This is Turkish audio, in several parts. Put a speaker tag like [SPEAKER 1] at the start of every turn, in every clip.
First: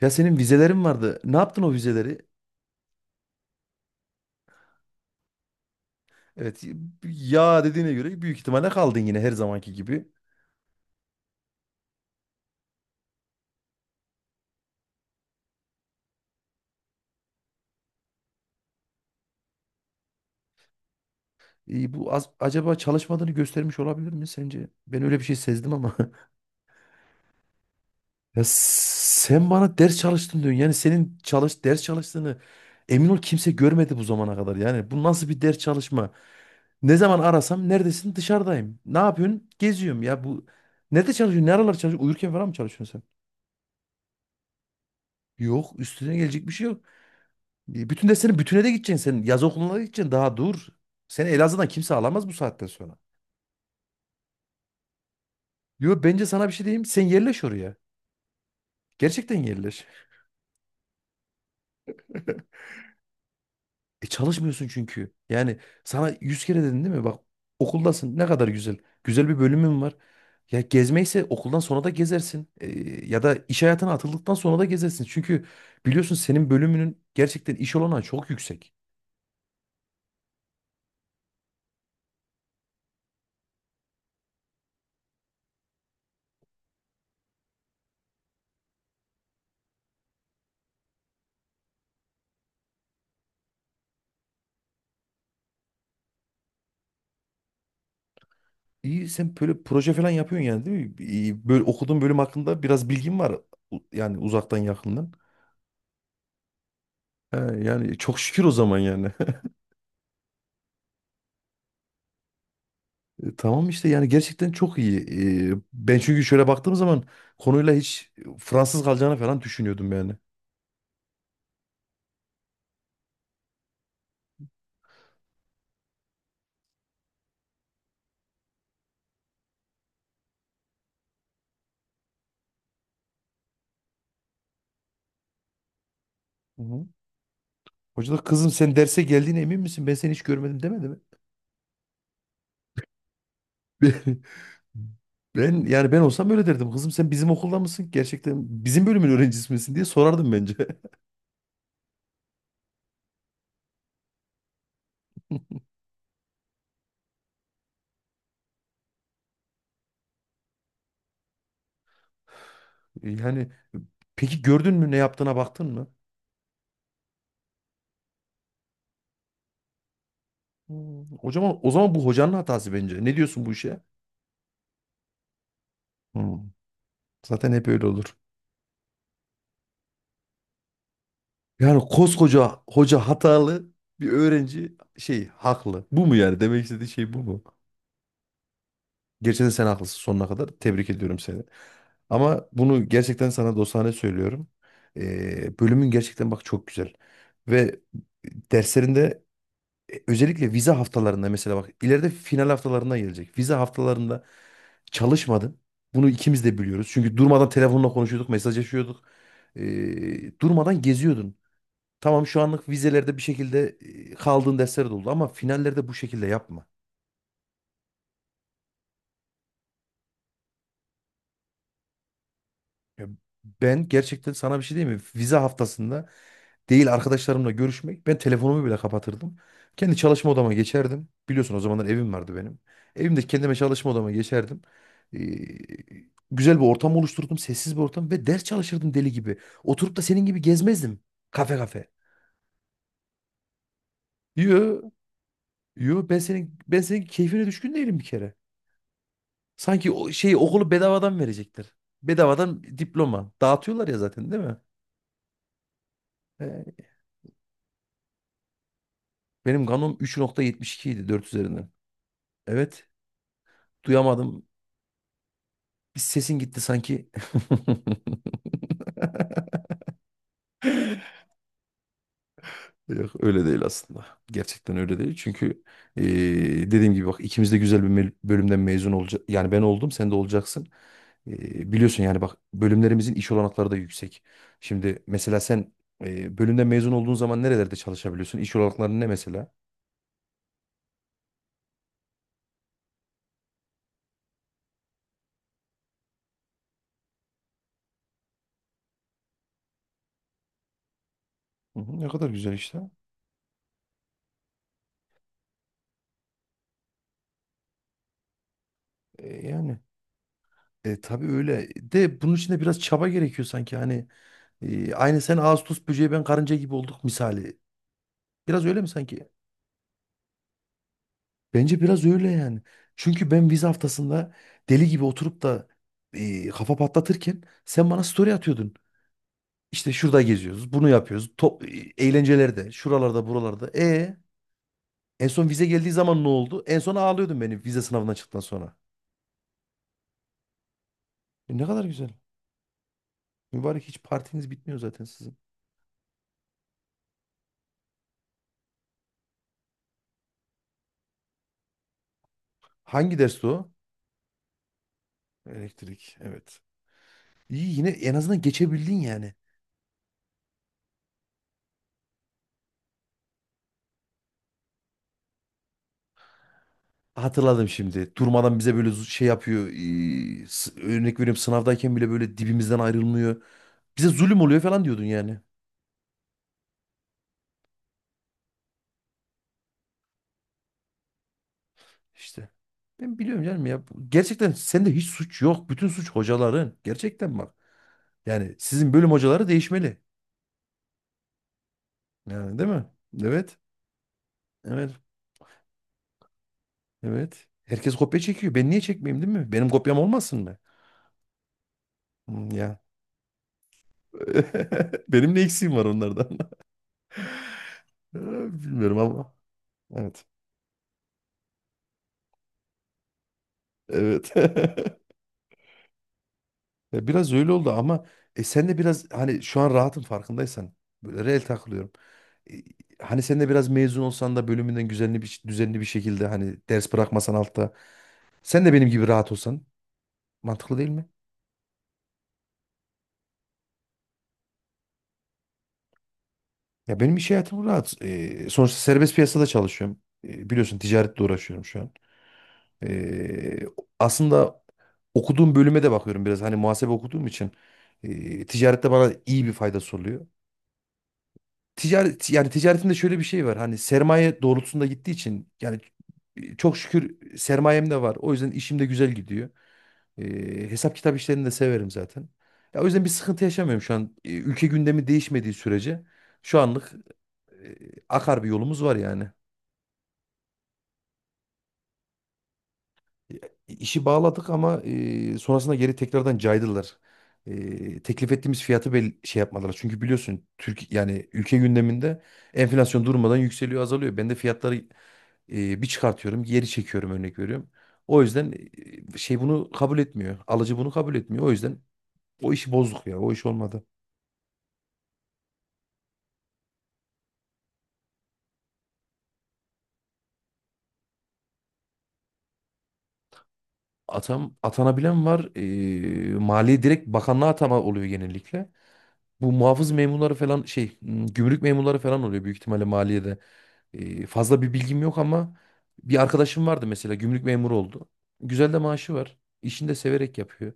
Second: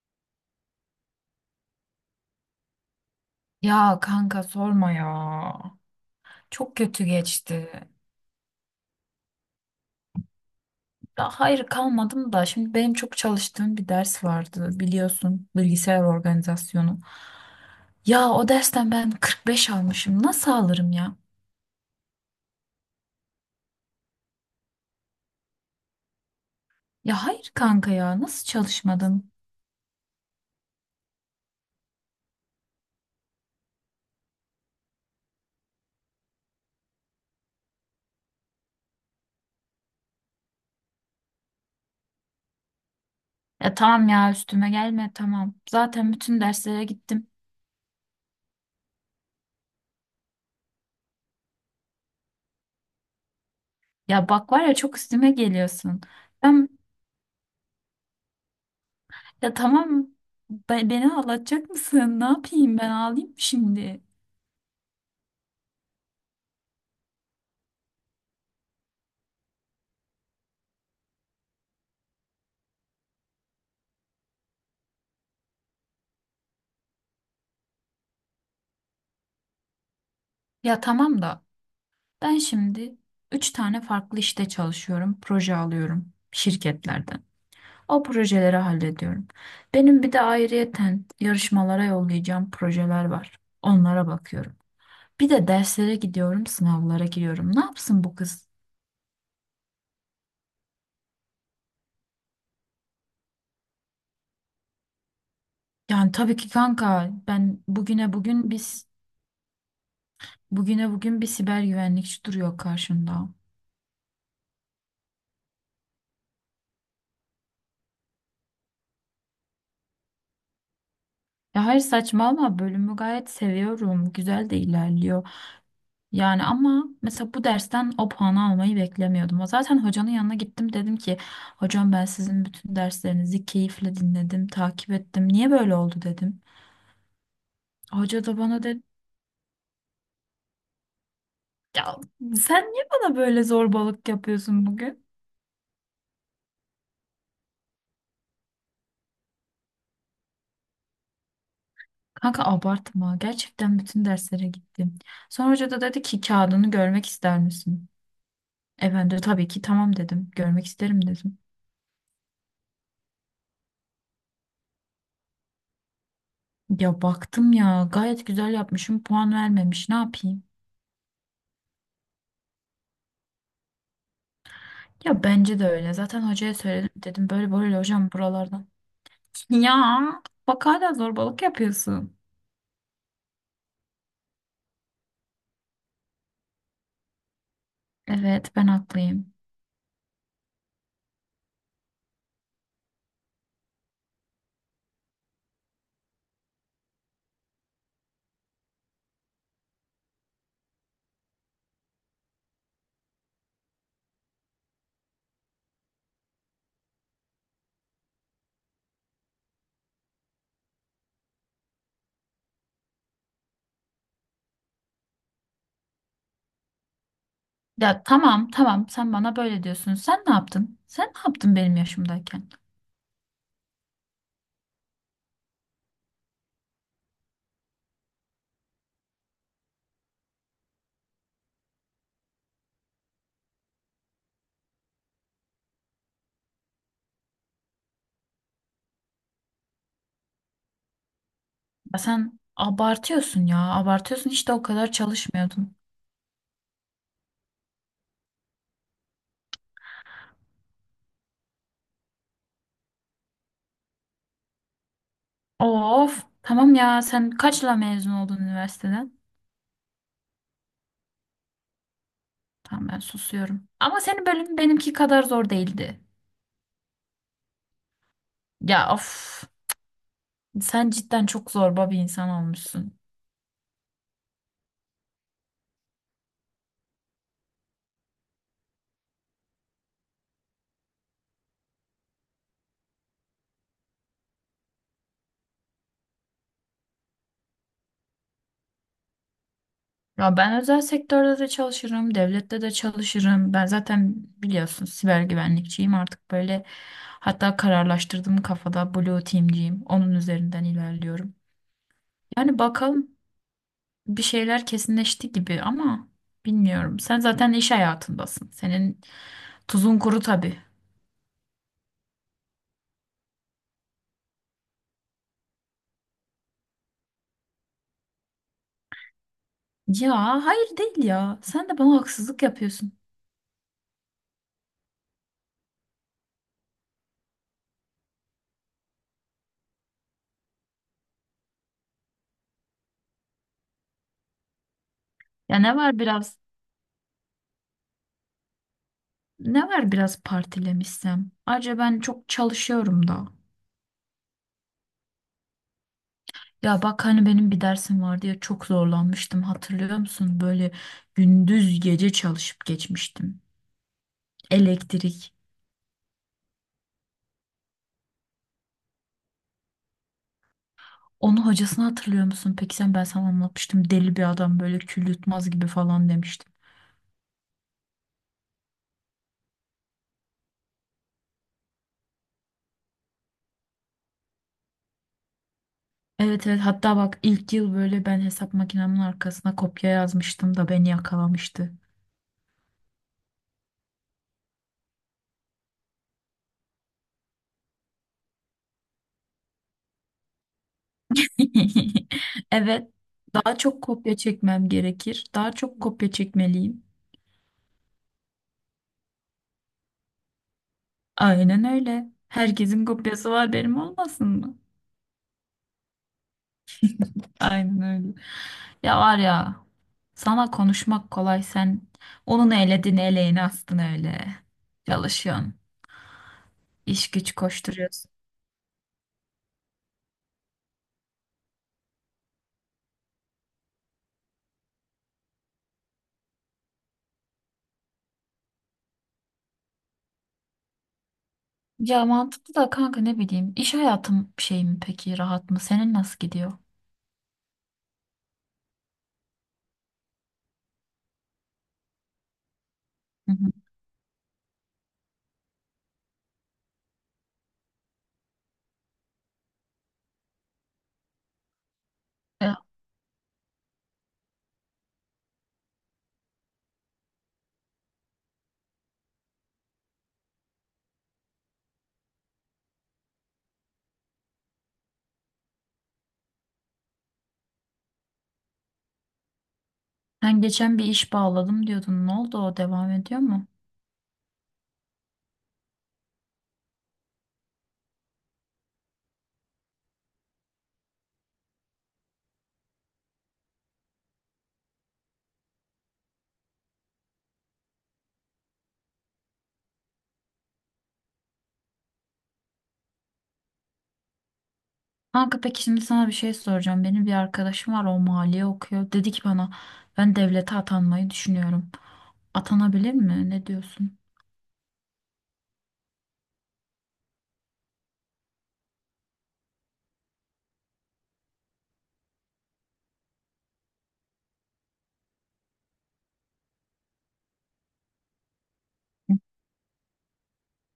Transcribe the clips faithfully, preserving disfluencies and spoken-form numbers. [SPEAKER 1] Ya senin vizelerin vardı. Ne yaptın o vizeleri?
[SPEAKER 2] Ya kanka sorma ya.
[SPEAKER 1] Evet,
[SPEAKER 2] Çok kötü
[SPEAKER 1] ya
[SPEAKER 2] geçti.
[SPEAKER 1] dediğine göre büyük ihtimalle kaldın yine her zamanki gibi.
[SPEAKER 2] Ya hayır kalmadım da şimdi benim çok çalıştığım bir ders vardı, biliyorsun, bilgisayar organizasyonu. Ya o dersten ben kırk beş almışım. Nasıl alırım ya?
[SPEAKER 1] E, bu az, acaba çalışmadığını göstermiş olabilir mi sence? Ben öyle bir şey sezdim ama.
[SPEAKER 2] Ya hayır kanka, ya
[SPEAKER 1] Ya
[SPEAKER 2] nasıl çalışmadım?
[SPEAKER 1] sen bana ders çalıştın diyorsun. Yani senin çalış ders çalıştığını emin ol kimse görmedi bu zamana kadar. Yani bu nasıl bir ders çalışma? Ne zaman arasam neredesin? Dışarıdayım. Ne yapıyorsun? Geziyorum ya bu. Nerede çalışıyorsun? Ne aralar çalışıyorsun? Uyurken falan mı çalışıyorsun sen?
[SPEAKER 2] Ya tamam ya, üstüme gelme, tamam.
[SPEAKER 1] Yok
[SPEAKER 2] Zaten
[SPEAKER 1] üstüne
[SPEAKER 2] bütün
[SPEAKER 1] gelecek bir şey yok.
[SPEAKER 2] derslere gittim.
[SPEAKER 1] E, Bütün derslerin bütüne de gideceksin sen. Yaz okuluna da gideceksin. Daha dur. Seni Elazığ'dan kimse alamaz bu saatten sonra.
[SPEAKER 2] Ya bak, var ya, çok üstüme geliyorsun.
[SPEAKER 1] Yo, bence sana bir şey
[SPEAKER 2] Ben,
[SPEAKER 1] diyeyim. Sen yerleş oraya. Gerçekten
[SPEAKER 2] ya
[SPEAKER 1] yerleş.
[SPEAKER 2] tamam be- Beni ağlatacak mısın? Ne yapayım, ben ağlayayım mı şimdi?
[SPEAKER 1] E çalışmıyorsun çünkü. Yani sana yüz kere dedin değil mi? Bak, okuldasın ne kadar güzel. Güzel bir bölümün var. Ya gezmeyse okuldan sonra da gezersin. E, ya da iş hayatına atıldıktan sonra da gezersin. Çünkü biliyorsun senin bölümünün gerçekten iş olanağı çok yüksek.
[SPEAKER 2] Ya tamam da, ben şimdi üç tane farklı işte çalışıyorum, proje alıyorum şirketlerden. O projeleri hallediyorum. Benim bir de ayrıyeten yarışmalara yollayacağım projeler var. Onlara bakıyorum. Bir de derslere gidiyorum, sınavlara giriyorum. Ne yapsın bu kız?
[SPEAKER 1] İyi, sen böyle proje falan yapıyorsun yani değil mi? İyi, böyle okuduğun bölüm hakkında biraz bilgin var. U- Yani uzaktan yakından.
[SPEAKER 2] Yani tabii ki kanka,
[SPEAKER 1] He,
[SPEAKER 2] ben
[SPEAKER 1] yani
[SPEAKER 2] bugüne
[SPEAKER 1] çok şükür o
[SPEAKER 2] bugün
[SPEAKER 1] zaman
[SPEAKER 2] biz
[SPEAKER 1] yani.
[SPEAKER 2] bugüne bugün bir siber güvenlikçi duruyor karşımda.
[SPEAKER 1] E, Tamam işte, yani gerçekten çok iyi. E, Ben çünkü şöyle baktığım zaman konuyla hiç Fransız kalacağını falan düşünüyordum yani.
[SPEAKER 2] Ya hayır, saçmalama, bölümü gayet seviyorum. Güzel de ilerliyor. Yani ama mesela bu dersten o puanı almayı beklemiyordum. Zaten hocanın yanına gittim, dedim ki hocam, ben sizin bütün derslerinizi keyifle dinledim, takip ettim. Niye böyle oldu dedim.
[SPEAKER 1] Hı hı. Hoca da
[SPEAKER 2] Hoca da
[SPEAKER 1] kızım
[SPEAKER 2] bana
[SPEAKER 1] sen
[SPEAKER 2] dedi,
[SPEAKER 1] derse geldiğine emin misin? Ben seni hiç görmedim demedi mi?
[SPEAKER 2] ya sen niye bana böyle zorbalık yapıyorsun bugün?
[SPEAKER 1] Ben yani ben olsam öyle derdim. Kızım sen bizim okulda mısın? Gerçekten bizim bölümün öğrencisi misin diye sorardım bence.
[SPEAKER 2] Kanka abartma, gerçekten bütün derslere gittim. Sonra hoca da dedi ki kağıdını görmek ister misin? E ben de tabii ki tamam dedim, görmek isterim dedim.
[SPEAKER 1] Yani peki, gördün mü, ne yaptığına baktın mı?
[SPEAKER 2] Ya baktım ya, gayet güzel yapmışım, puan vermemiş, ne yapayım?
[SPEAKER 1] Hmm. O zaman, o zaman bu hocanın hatası bence. Ne diyorsun bu işe?
[SPEAKER 2] Ya bence de öyle. Zaten
[SPEAKER 1] Hmm.
[SPEAKER 2] hocaya söyledim. Dedim
[SPEAKER 1] Zaten
[SPEAKER 2] böyle
[SPEAKER 1] hep
[SPEAKER 2] böyle
[SPEAKER 1] öyle
[SPEAKER 2] hocam,
[SPEAKER 1] olur.
[SPEAKER 2] buralardan. Ya bak, hala zorbalık
[SPEAKER 1] Yani
[SPEAKER 2] yapıyorsun.
[SPEAKER 1] koskoca hoca hatalı, bir öğrenci şey haklı. Bu mu yani demek istediği, şey bu mu?
[SPEAKER 2] Evet, ben haklıyım.
[SPEAKER 1] Gerçekten sen haklısın sonuna kadar. Tebrik ediyorum seni. Ama bunu gerçekten sana dostane söylüyorum. Ee, bölümün gerçekten bak çok güzel. Ve derslerinde e, özellikle vize haftalarında, mesela bak, ileride final haftalarına gelecek. Vize haftalarında çalışmadın. Bunu ikimiz de biliyoruz. Çünkü durmadan telefonla konuşuyorduk, mesajlaşıyorduk. Ee, durmadan geziyordun. Tamam, şu anlık vizelerde bir şekilde e, kaldığın dersler de oldu ama finallerde bu şekilde yapma.
[SPEAKER 2] Ya tamam tamam, sen bana böyle diyorsun. Sen ne yaptın? Sen ne yaptın benim yaşımdayken?
[SPEAKER 1] Ya ben gerçekten sana bir şey diyeyim mi? Vize haftasında değil arkadaşlarımla görüşmek, ben telefonumu bile kapatırdım. Kendi çalışma odama geçerdim. Biliyorsun o zamanlar evim vardı benim. Evimde kendime çalışma odama geçerdim. Ee, Güzel bir ortam oluşturdum. Sessiz bir ortam ve ders çalışırdım deli gibi. Oturup da senin gibi gezmezdim. Kafe kafe.
[SPEAKER 2] Ya sen abartıyorsun ya. Abartıyorsun, hiç de o
[SPEAKER 1] Yo,
[SPEAKER 2] kadar çalışmıyordun.
[SPEAKER 1] yo, ben senin ben senin keyfine düşkün değilim bir kere. Sanki o şeyi, okulu bedavadan verecekler. Bedavadan diploma. Dağıtıyorlar ya zaten değil mi?
[SPEAKER 2] Of, tamam
[SPEAKER 1] Ee,
[SPEAKER 2] ya, sen kaçla mezun oldun üniversiteden?
[SPEAKER 1] Benim kanom üç nokta yetmiş iki idi, dört üzerinden. Evet.
[SPEAKER 2] Tamam, ben susuyorum. Ama senin
[SPEAKER 1] Duyamadım.
[SPEAKER 2] bölümün benimki kadar zor
[SPEAKER 1] Bir
[SPEAKER 2] değildi.
[SPEAKER 1] sesin gitti sanki.
[SPEAKER 2] Ya of, sen cidden çok zorba bir insan olmuşsun.
[SPEAKER 1] Yok öyle değil aslında. Gerçekten öyle değil. Çünkü eee, dediğim gibi bak, ikimiz de güzel bir mel- bölümden mezun olacak. Yani ben oldum, sen de olacaksın. Eee, biliyorsun yani bak, bölümlerimizin iş olanakları da yüksek. Şimdi mesela sen eee, bölümden mezun olduğun zaman nerelerde çalışabiliyorsun? İş olanakları ne mesela?
[SPEAKER 2] Ya ben özel sektörde de çalışırım, devlette de çalışırım. Ben zaten biliyorsun siber güvenlikçiyim artık, böyle hatta kararlaştırdım kafada, Blue Team'ciyim. Onun üzerinden ilerliyorum.
[SPEAKER 1] Hı hı, ne kadar güzel
[SPEAKER 2] Yani
[SPEAKER 1] işte.
[SPEAKER 2] bakalım, bir şeyler kesinleşti gibi ama bilmiyorum. Sen zaten iş hayatındasın. Senin
[SPEAKER 1] E, yani
[SPEAKER 2] tuzun kuru tabii.
[SPEAKER 1] e, tabii öyle. De bunun için de biraz çaba gerekiyor sanki. Hani e, aynı sen ağustos böceği, ben karınca gibi olduk misali. Biraz öyle mi sanki?
[SPEAKER 2] Ya hayır değil ya. Sen de
[SPEAKER 1] Bence
[SPEAKER 2] bana
[SPEAKER 1] biraz öyle
[SPEAKER 2] haksızlık
[SPEAKER 1] yani.
[SPEAKER 2] yapıyorsun.
[SPEAKER 1] Çünkü ben vize haftasında deli gibi oturup da e, kafa patlatırken sen bana story atıyordun. İşte şurada geziyoruz, bunu yapıyoruz. Top, e, eğlencelerde, şuralarda, buralarda. E en son
[SPEAKER 2] Ya
[SPEAKER 1] vize
[SPEAKER 2] ne
[SPEAKER 1] geldiği
[SPEAKER 2] var
[SPEAKER 1] zaman ne
[SPEAKER 2] biraz
[SPEAKER 1] oldu? En son ağlıyordun beni, vize sınavından çıktıktan sonra.
[SPEAKER 2] Ne var biraz partilemişsem.
[SPEAKER 1] E, ne
[SPEAKER 2] Ayrıca
[SPEAKER 1] kadar
[SPEAKER 2] ben
[SPEAKER 1] güzel.
[SPEAKER 2] çok çalışıyorum da.
[SPEAKER 1] Mübarek, hiç partiniz bitmiyor zaten sizin.
[SPEAKER 2] Ya bak hani benim bir dersim vardı ya, çok zorlanmıştım, hatırlıyor musun? Böyle gündüz gece çalışıp
[SPEAKER 1] Hangi
[SPEAKER 2] geçmiştim.
[SPEAKER 1] dersti o?
[SPEAKER 2] Elektrik.
[SPEAKER 1] Elektrik, evet. İyi, yine en azından geçebildin yani.
[SPEAKER 2] Onu hocasını hatırlıyor musun? Peki sen, ben sana anlatmıştım. Deli bir adam, böyle kül yutmaz gibi falan demiştim.
[SPEAKER 1] Hatırladım şimdi. Durmadan bize böyle zu- şey yapıyor. ee, s- Örnek veriyorum, sınavdayken bile böyle dibimizden ayrılmıyor. Bize zulüm oluyor falan diyordun yani.
[SPEAKER 2] Evet evet, hatta bak ilk yıl böyle ben hesap makinemin arkasına kopya yazmıştım da beni yakalamıştı.
[SPEAKER 1] İşte. Ben biliyorum canım ya. Bu- Gerçekten sende hiç suç yok. Bütün suç hocaların. Gerçekten bak. Yani sizin bölüm hocaları değişmeli. Yani değil mi?
[SPEAKER 2] Evet, daha
[SPEAKER 1] Evet.
[SPEAKER 2] çok kopya çekmem
[SPEAKER 1] Evet.
[SPEAKER 2] gerekir. Daha çok kopya çekmeliyim.
[SPEAKER 1] Evet. Herkes kopya çekiyor. Ben niye çekmeyeyim değil mi? Benim kopyam olmasın mı?
[SPEAKER 2] Aynen öyle.
[SPEAKER 1] Hmm, ya.
[SPEAKER 2] Herkesin kopyası var, benim olmasın mı?
[SPEAKER 1] Benim ne eksiğim var onlardan?
[SPEAKER 2] Aynen öyle.
[SPEAKER 1] Bilmiyorum
[SPEAKER 2] Ya var
[SPEAKER 1] ama.
[SPEAKER 2] ya,
[SPEAKER 1] Evet.
[SPEAKER 2] sana konuşmak kolay, sen onun eledin eleğini astın öyle.
[SPEAKER 1] Evet.
[SPEAKER 2] Çalışıyorsun,
[SPEAKER 1] Ya
[SPEAKER 2] iş
[SPEAKER 1] biraz
[SPEAKER 2] güç
[SPEAKER 1] öyle oldu ama
[SPEAKER 2] koşturuyorsun.
[SPEAKER 1] e, sen de biraz hani şu an rahatın farkındaysan, böyle reel takılıyorum. E, hani sen de biraz mezun olsan da bölümünden, düzenli bir düzenli bir şekilde hani ders bırakmasan altta, sen de benim gibi rahat olsan, mantıklı değil mi?
[SPEAKER 2] Ya mantıklı da kanka, ne bileyim, iş hayatım şey mi peki, rahat mı? Senin nasıl gidiyor?
[SPEAKER 1] Ya benim iş hayatım rahat. E, sonuçta serbest piyasada çalışıyorum. E, biliyorsun ticaretle uğraşıyorum şu an.
[SPEAKER 2] Hı hı.
[SPEAKER 1] E, aslında okuduğum bölüme de bakıyorum biraz, hani muhasebe okuduğum için e, ticarette bana iyi bir faydası oluyor. ticaret yani
[SPEAKER 2] Ya,
[SPEAKER 1] ticaretimde şöyle bir şey var. Hani sermaye doğrultusunda gittiği için yani çok şükür sermayem de var. O yüzden işim de güzel gidiyor. Ee, hesap kitap işlerini de severim zaten. Ya o yüzden bir sıkıntı yaşamıyorum şu an. Ee, Ülke gündemi değişmediği sürece şu anlık e, akar bir yolumuz var yani.
[SPEAKER 2] sen geçen bir iş bağladım diyordun. Ne oldu, o devam ediyor
[SPEAKER 1] E,
[SPEAKER 2] mu?
[SPEAKER 1] İşi bağladık ama e, sonrasında geri tekrardan caydılar. E, teklif ettiğimiz fiyatı bel şey yapmadılar. Çünkü biliyorsun Türk, yani ülke gündeminde enflasyon durmadan yükseliyor, azalıyor. Ben de fiyatları E, bir çıkartıyorum, geri çekiyorum, örnek veriyorum. O yüzden e, şey bunu kabul etmiyor. Alıcı bunu kabul etmiyor. O yüzden o işi bozduk ya. O iş olmadı.
[SPEAKER 2] Kanka peki, şimdi sana bir şey soracağım. Benim bir arkadaşım var, o maliye okuyor. Dedi ki bana, ben devlete atanmayı düşünüyorum. Atanabilir mi? Ne diyorsun?
[SPEAKER 1] Atam, atanabilen var. E, maliye direkt bakanlığa atama oluyor genellikle. Bu muhafız memurları falan şey m, gümrük memurları falan oluyor büyük ihtimalle maliyede. E, fazla bir bilgim yok ama bir arkadaşım vardı mesela, gümrük memuru oldu. Güzel de maaşı var. İşini de severek yapıyor.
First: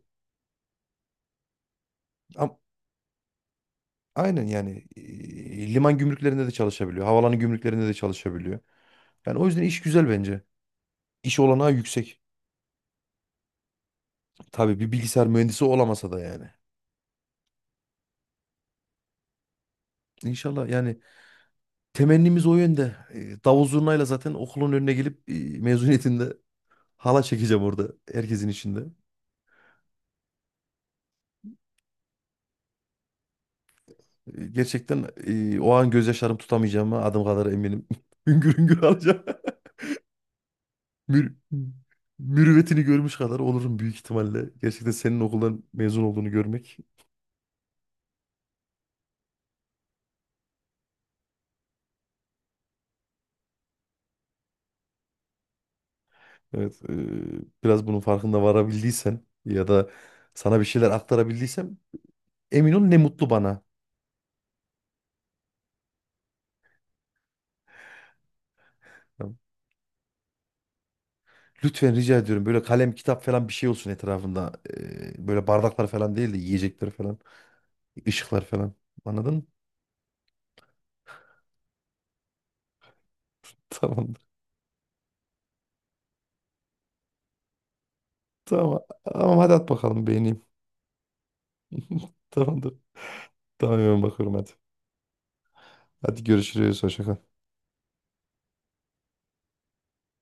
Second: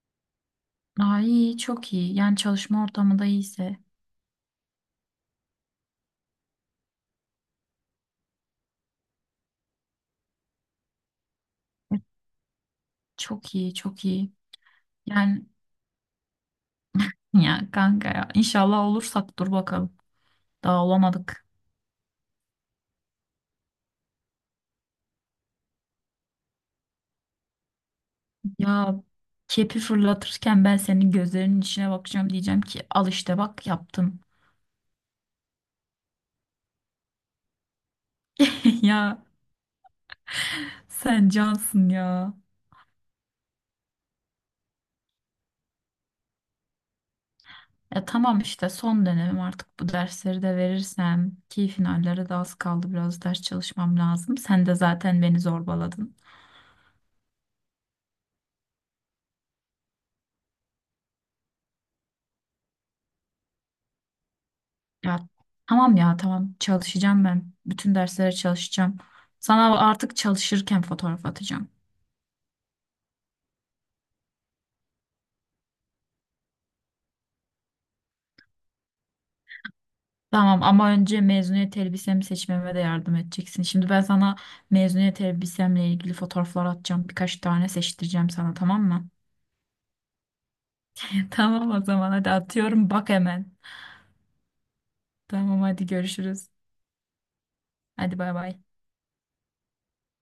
[SPEAKER 2] Aa, iyi, çok iyi. Yani
[SPEAKER 1] Am-
[SPEAKER 2] çalışma ortamı da iyiyse.
[SPEAKER 1] Aynen, yani e, liman gümrüklerinde de çalışabiliyor, havaalanı gümrüklerinde de çalışabiliyor. Yani o yüzden iş güzel bence. İş olanağı yüksek.
[SPEAKER 2] Çok iyi, çok iyi.
[SPEAKER 1] Tabii, bir bilgisayar
[SPEAKER 2] Yani
[SPEAKER 1] mühendisi olamasa da yani.
[SPEAKER 2] ya kanka ya, inşallah olursak, dur bakalım.
[SPEAKER 1] İnşallah
[SPEAKER 2] Daha
[SPEAKER 1] yani,
[SPEAKER 2] olamadık.
[SPEAKER 1] temennimiz o yönde. E, Davul zurnayla zaten okulun önüne gelip e, mezuniyetinde hala çekeceğim orada, herkesin içinde.
[SPEAKER 2] Ya kepi fırlatırken ben senin gözlerinin içine bakacağım, diyeceğim ki al işte bak, yaptım.
[SPEAKER 1] E, Gerçekten e, o an gözyaşlarım tutamayacağıma adım kadar eminim. Hüngür hüngür
[SPEAKER 2] Ya
[SPEAKER 1] alacağım.
[SPEAKER 2] sen
[SPEAKER 1] Mür
[SPEAKER 2] cansın ya.
[SPEAKER 1] mürüvvetini görmüş kadar olurum büyük ihtimalle. Gerçekten senin okuldan mezun olduğunu görmek.
[SPEAKER 2] Ya tamam işte, son dönemim artık, bu dersleri de verirsem ki finallere de az kaldı, biraz ders çalışmam lazım. Sen de zaten beni zorbaladın.
[SPEAKER 1] Evet, e, biraz bunun farkında varabildiysen ya da sana bir şeyler aktarabildiysem, emin ol ne mutlu bana.
[SPEAKER 2] Ya tamam ya, tamam, çalışacağım ben. Bütün derslere çalışacağım. Sana artık çalışırken fotoğraf atacağım.
[SPEAKER 1] Lütfen rica ediyorum, böyle kalem kitap falan bir şey olsun etrafında. Ee, böyle bardaklar falan değil de, yiyecekler falan, ışıklar falan. Anladın mı?
[SPEAKER 2] Tamam, ama önce mezuniyet elbisemi seçmeme de yardım edeceksin. Şimdi ben
[SPEAKER 1] Tamamdır.
[SPEAKER 2] sana mezuniyet elbisemle ilgili fotoğraflar atacağım. Birkaç tane seçtireceğim sana,
[SPEAKER 1] Tamam.
[SPEAKER 2] tamam mı?
[SPEAKER 1] Tamam, hadi at bakalım, beğeneyim.
[SPEAKER 2] Tamam o zaman, hadi
[SPEAKER 1] Tamamdır.
[SPEAKER 2] atıyorum bak hemen.
[SPEAKER 1] Tamam, hemen bakıyorum, hadi.
[SPEAKER 2] Tamam, hadi
[SPEAKER 1] Hadi
[SPEAKER 2] görüşürüz.
[SPEAKER 1] görüşürüz. Hoşça kal.
[SPEAKER 2] Hadi bay bay.